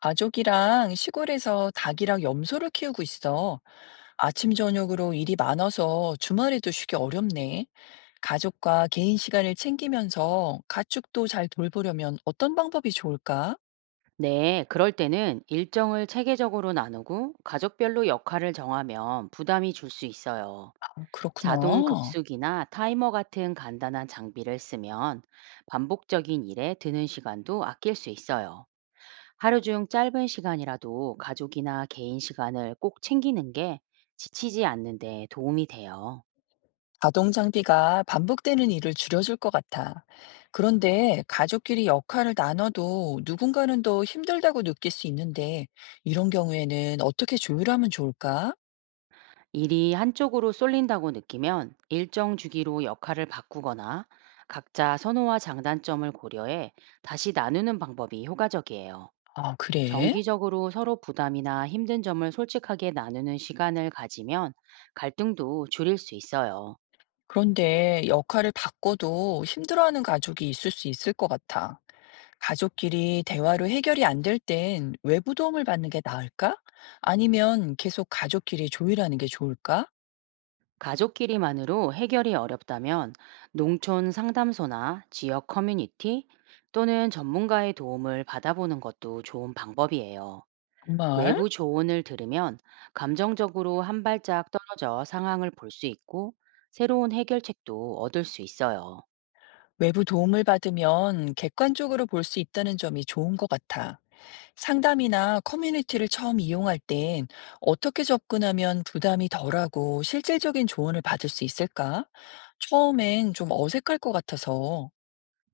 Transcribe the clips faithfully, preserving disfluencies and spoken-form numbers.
가족이랑 시골에서 닭이랑 염소를 키우고 있어. 아침 저녁으로 일이 많아서 주말에도 쉬기 어렵네. 가족과 개인 시간을 챙기면서 가축도 잘 돌보려면 어떤 방법이 좋을까? 네, 그럴 때는 일정을 체계적으로 나누고 가족별로 역할을 정하면 부담이 줄 수 있어요. 아, 자동 그렇구나. 급수기나 타이머 같은 간단한 장비를 쓰면 반복적인 일에 드는 시간도 아낄 수 있어요. 하루 중 짧은 시간이라도 가족이나 개인 시간을 꼭 챙기는 게 지치지 않는 데 도움이 돼요. 자동 장비가 반복되는 일을 줄여줄 것 같아. 그런데 가족끼리 역할을 나눠도 누군가는 더 힘들다고 느낄 수 있는데 이런 경우에는 어떻게 조율하면 좋을까? 일이 한쪽으로 쏠린다고 느끼면 일정 주기로 역할을 바꾸거나 각자 선호와 장단점을 고려해 다시 나누는 방법이 효과적이에요. 아, 그래? 정기적으로 서로 부담이나 힘든 점을 솔직하게 나누는 시간을 가지면 갈등도 줄일 수 있어요. 그런데 역할을 바꿔도 힘들어하는 가족이 있을 수 있을 것 같아. 가족끼리 대화로 해결이 안 될 땐 외부 도움을 받는 게 나을까? 아니면 계속 가족끼리 조율하는 게 좋을까? 가족끼리만으로 해결이 어렵다면 농촌 상담소나 지역 커뮤니티 또는 전문가의 도움을 받아보는 것도 좋은 방법이에요. 정말? 외부 조언을 들으면 감정적으로 한 발짝 떨어져 상황을 볼 수 있고 새로운 해결책도 얻을 수 있어요. 외부 도움을 받으면 객관적으로 볼 수 있다는 점이 좋은 것 같아. 상담이나 커뮤니티를 처음 이용할 땐 어떻게 접근하면 부담이 덜하고 실질적인 조언을 받을 수 있을까? 처음엔 좀 어색할 것 같아서.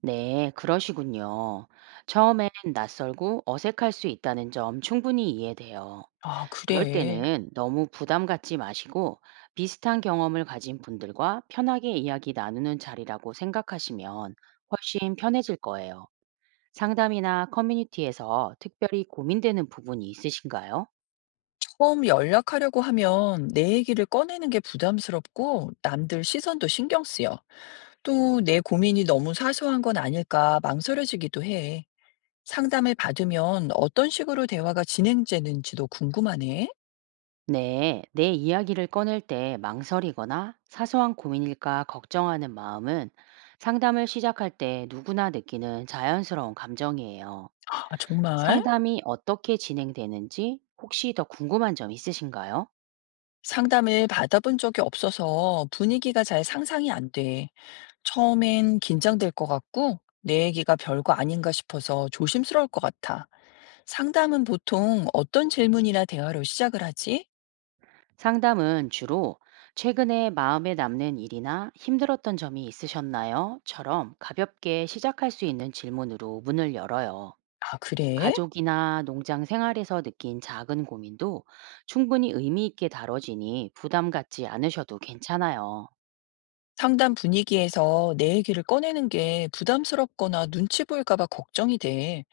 네, 그러시군요. 처음엔 낯설고 어색할 수 있다는 점 충분히 이해돼요. 아, 그럴 그래. 때는 너무 부담 갖지 마시고 비슷한 경험을 가진 분들과 편하게 이야기 나누는 자리라고 생각하시면 훨씬 편해질 거예요. 상담이나 커뮤니티에서 특별히 고민되는 부분이 있으신가요? 처음 연락하려고 하면 내 얘기를 꺼내는 게 부담스럽고 남들 시선도 신경 쓰여. 또 내 고민이 너무 사소한 건 아닐까 망설여지기도 해. 상담을 받으면 어떤 식으로 대화가 진행되는지도 궁금하네. 네, 내 이야기를 꺼낼 때 망설이거나 사소한 고민일까 걱정하는 마음은 상담을 시작할 때 누구나 느끼는 자연스러운 감정이에요. 아, 정말? 상담이 어떻게 진행되는지 혹시 더 궁금한 점 있으신가요? 상담을 받아본 적이 없어서 분위기가 잘 상상이 안 돼. 처음엔 긴장될 것 같고 내 얘기가 별거 아닌가 싶어서 조심스러울 것 같아. 상담은 보통 어떤 질문이나 대화로 시작을 하지? 상담은 주로 "최근에 마음에 남는 일이나 힘들었던 점이 있으셨나요? 처럼 가볍게 시작할 수 있는 질문으로 문을 열어요. 아, 그래? 가족이나 농장 생활에서 느낀 작은 고민도 충분히 의미 있게 다뤄지니 부담 갖지 않으셔도 괜찮아요. 상담 분위기에서 내 얘기를 꺼내는 게 부담스럽거나 눈치 보일까 봐 걱정이 돼.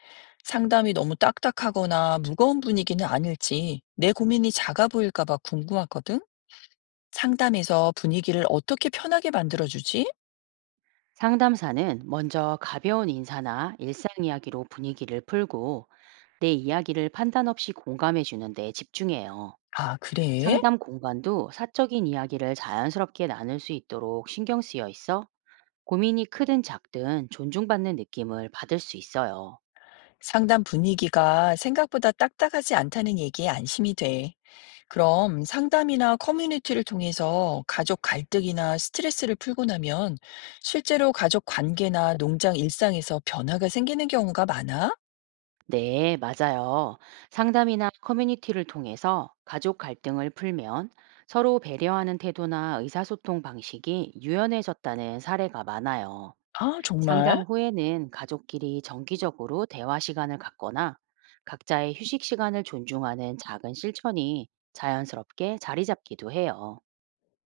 상담이 너무 딱딱하거나 무거운 분위기는 아닐지 내 고민이 작아 보일까 봐 궁금하거든? 상담에서 분위기를 어떻게 편하게 만들어주지? 상담사는 먼저 가벼운 인사나 일상 이야기로 분위기를 풀고 내 이야기를 판단 없이 공감해 주는데 집중해요. 아, 그래? 상담 공간도 사적인 이야기를 자연스럽게 나눌 수 있도록 신경 쓰여 있어 고민이 크든 작든 존중받는 느낌을 받을 수 있어요. 상담 분위기가 생각보다 딱딱하지 않다는 얘기에 안심이 돼. 그럼 상담이나 커뮤니티를 통해서 가족 갈등이나 스트레스를 풀고 나면 실제로 가족 관계나 농장 일상에서 변화가 생기는 경우가 많아? 네, 맞아요. 상담이나 커뮤니티를 통해서 가족 갈등을 풀면 서로 배려하는 태도나 의사소통 방식이 유연해졌다는 사례가 많아요. 아, 정말? 상담 후에는 가족끼리 정기적으로 대화 시간을 갖거나 각자의 휴식 시간을 존중하는 작은 실천이 자연스럽게 자리 잡기도 해요.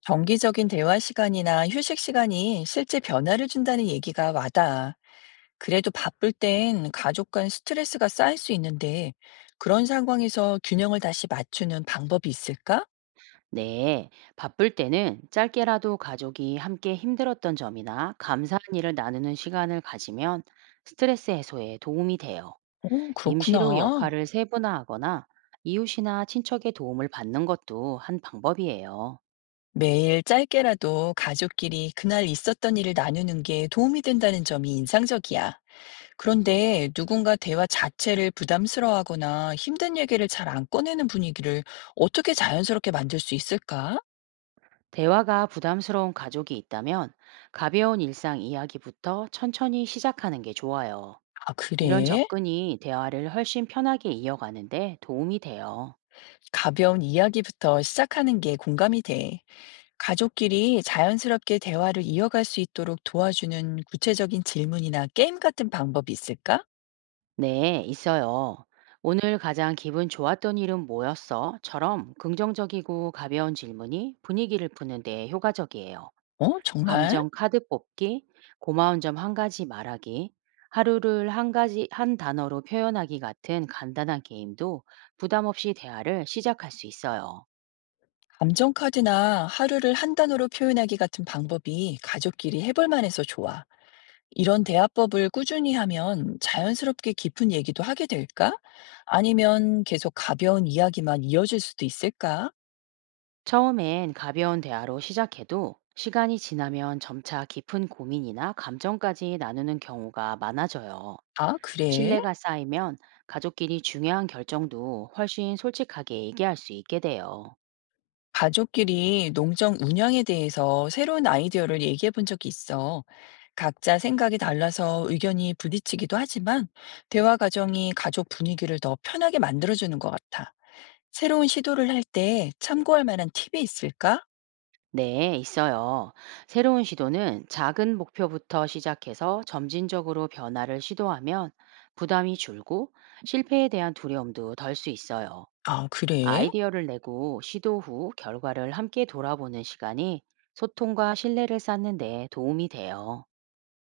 정기적인 대화 시간이나 휴식 시간이 실제 변화를 준다는 얘기가 와닿아. 그래도 바쁠 땐 가족 간 스트레스가 쌓일 수 있는데 그런 상황에서 균형을 다시 맞추는 방법이 있을까? 네, 바쁠 때는 짧게라도 가족이 함께 힘들었던 점이나 감사한 일을 나누는 시간을 가지면 스트레스 해소에 도움이 돼요. 오, 임시로 그렇구나. 역할을 세분화하거나 이웃이나 친척의 도움을 받는 것도 한 방법이에요. 매일 짧게라도 가족끼리 그날 있었던 일을 나누는 게 도움이 된다는 점이 인상적이야. 그런데 누군가 대화 자체를 부담스러워하거나 힘든 얘기를 잘 안 꺼내는 분위기를 어떻게 자연스럽게 만들 수 있을까? 대화가 부담스러운 가족이 있다면 가벼운 일상 이야기부터 천천히 시작하는 게 좋아요. 아, 이런 그래? 접근이 대화를 훨씬 편하게 이어가는데 도움이 돼요. 가벼운 이야기부터 시작하는 게 공감이 돼. 가족끼리 자연스럽게 대화를 이어갈 수 있도록 도와주는 구체적인 질문이나 게임 같은 방법이 있을까? 네, 있어요. "오늘 가장 기분 좋았던 일은 뭐였어? 처럼 긍정적이고 가벼운 질문이 분위기를 푸는 데 효과적이에요. 어, 정말? 감정 카드 뽑기, 고마운 점 한 가지 말하기, 하루를 한 가지 한 단어로 표현하기 같은 간단한 게임도 부담 없이 대화를 시작할 수 있어요. 감정카드나 하루를 한 단어로 표현하기 같은 방법이 가족끼리 해볼 만해서 좋아. 이런 대화법을 꾸준히 하면 자연스럽게 깊은 얘기도 하게 될까? 아니면 계속 가벼운 이야기만 이어질 수도 있을까? 처음엔 가벼운 대화로 시작해도 시간이 지나면 점차 깊은 고민이나 감정까지 나누는 경우가 많아져요. 아, 그래? 신뢰가 쌓이면 가족끼리 중요한 결정도 훨씬 솔직하게 얘기할 수 있게 돼요. 가족끼리 농장 운영에 대해서 새로운 아이디어를 얘기해 본 적이 있어. 각자 생각이 달라서 의견이 부딪히기도 하지만 대화 과정이 가족 분위기를 더 편하게 만들어주는 것 같아. 새로운 시도를 할 때 참고할 만한 팁이 있을까? 네, 있어요. 새로운 시도는 작은 목표부터 시작해서 점진적으로 변화를 시도하면 부담이 줄고 실패에 대한 두려움도 덜 수 있어요. 아, 그래? 아이디어를 내고 시도 후 결과를 함께 돌아보는 시간이 소통과 신뢰를 쌓는 데 도움이 돼요.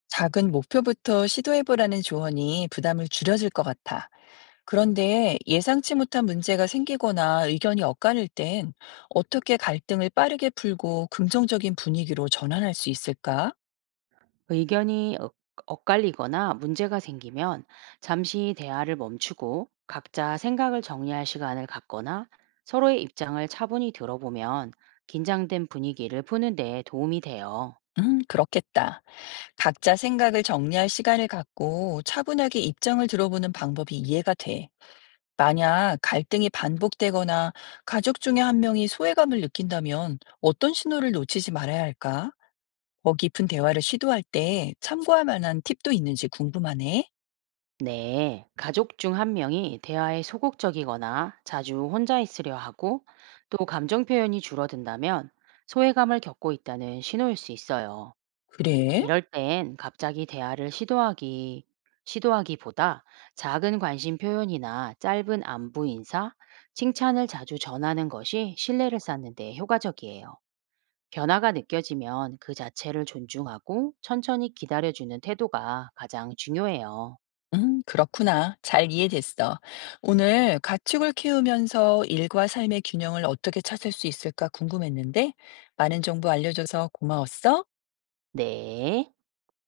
작은 목표부터 시도해보라는 조언이 부담을 줄여줄 것 같아. 그런데 예상치 못한 문제가 생기거나 의견이 엇갈릴 땐 어떻게 갈등을 빠르게 풀고 긍정적인 분위기로 전환할 수 있을까? 그 의견이 엇- 엇갈리거나 문제가 생기면 잠시 대화를 멈추고 각자 생각을 정리할 시간을 갖거나 서로의 입장을 차분히 들어보면 긴장된 분위기를 푸는 데 도움이 돼요. 음, 그렇겠다. 각자 생각을 정리할 시간을 갖고 차분하게 입장을 들어보는 방법이 이해가 돼. 만약 갈등이 반복되거나 가족 중에 한 명이 소외감을 느낀다면 어떤 신호를 놓치지 말아야 할까? 더 깊은 대화를 시도할 때 참고할 만한 팁도 있는지 궁금하네. 네, 가족 중 한 명이 대화에 소극적이거나 자주 혼자 있으려 하고 또 감정 표현이 줄어든다면 소외감을 겪고 있다는 신호일 수 있어요. 그래? 이럴 땐 갑자기 대화를 시도하기, 시도하기보다 작은 관심 표현이나 짧은 안부 인사, 칭찬을 자주 전하는 것이 신뢰를 쌓는 데 효과적이에요. 변화가 느껴지면 그 자체를 존중하고 천천히 기다려주는 태도가 가장 중요해요. 음, 그렇구나. 잘 이해됐어. 오늘 가축을 키우면서 일과 삶의 균형을 어떻게 찾을 수 있을까 궁금했는데 많은 정보 알려줘서 고마웠어. 네.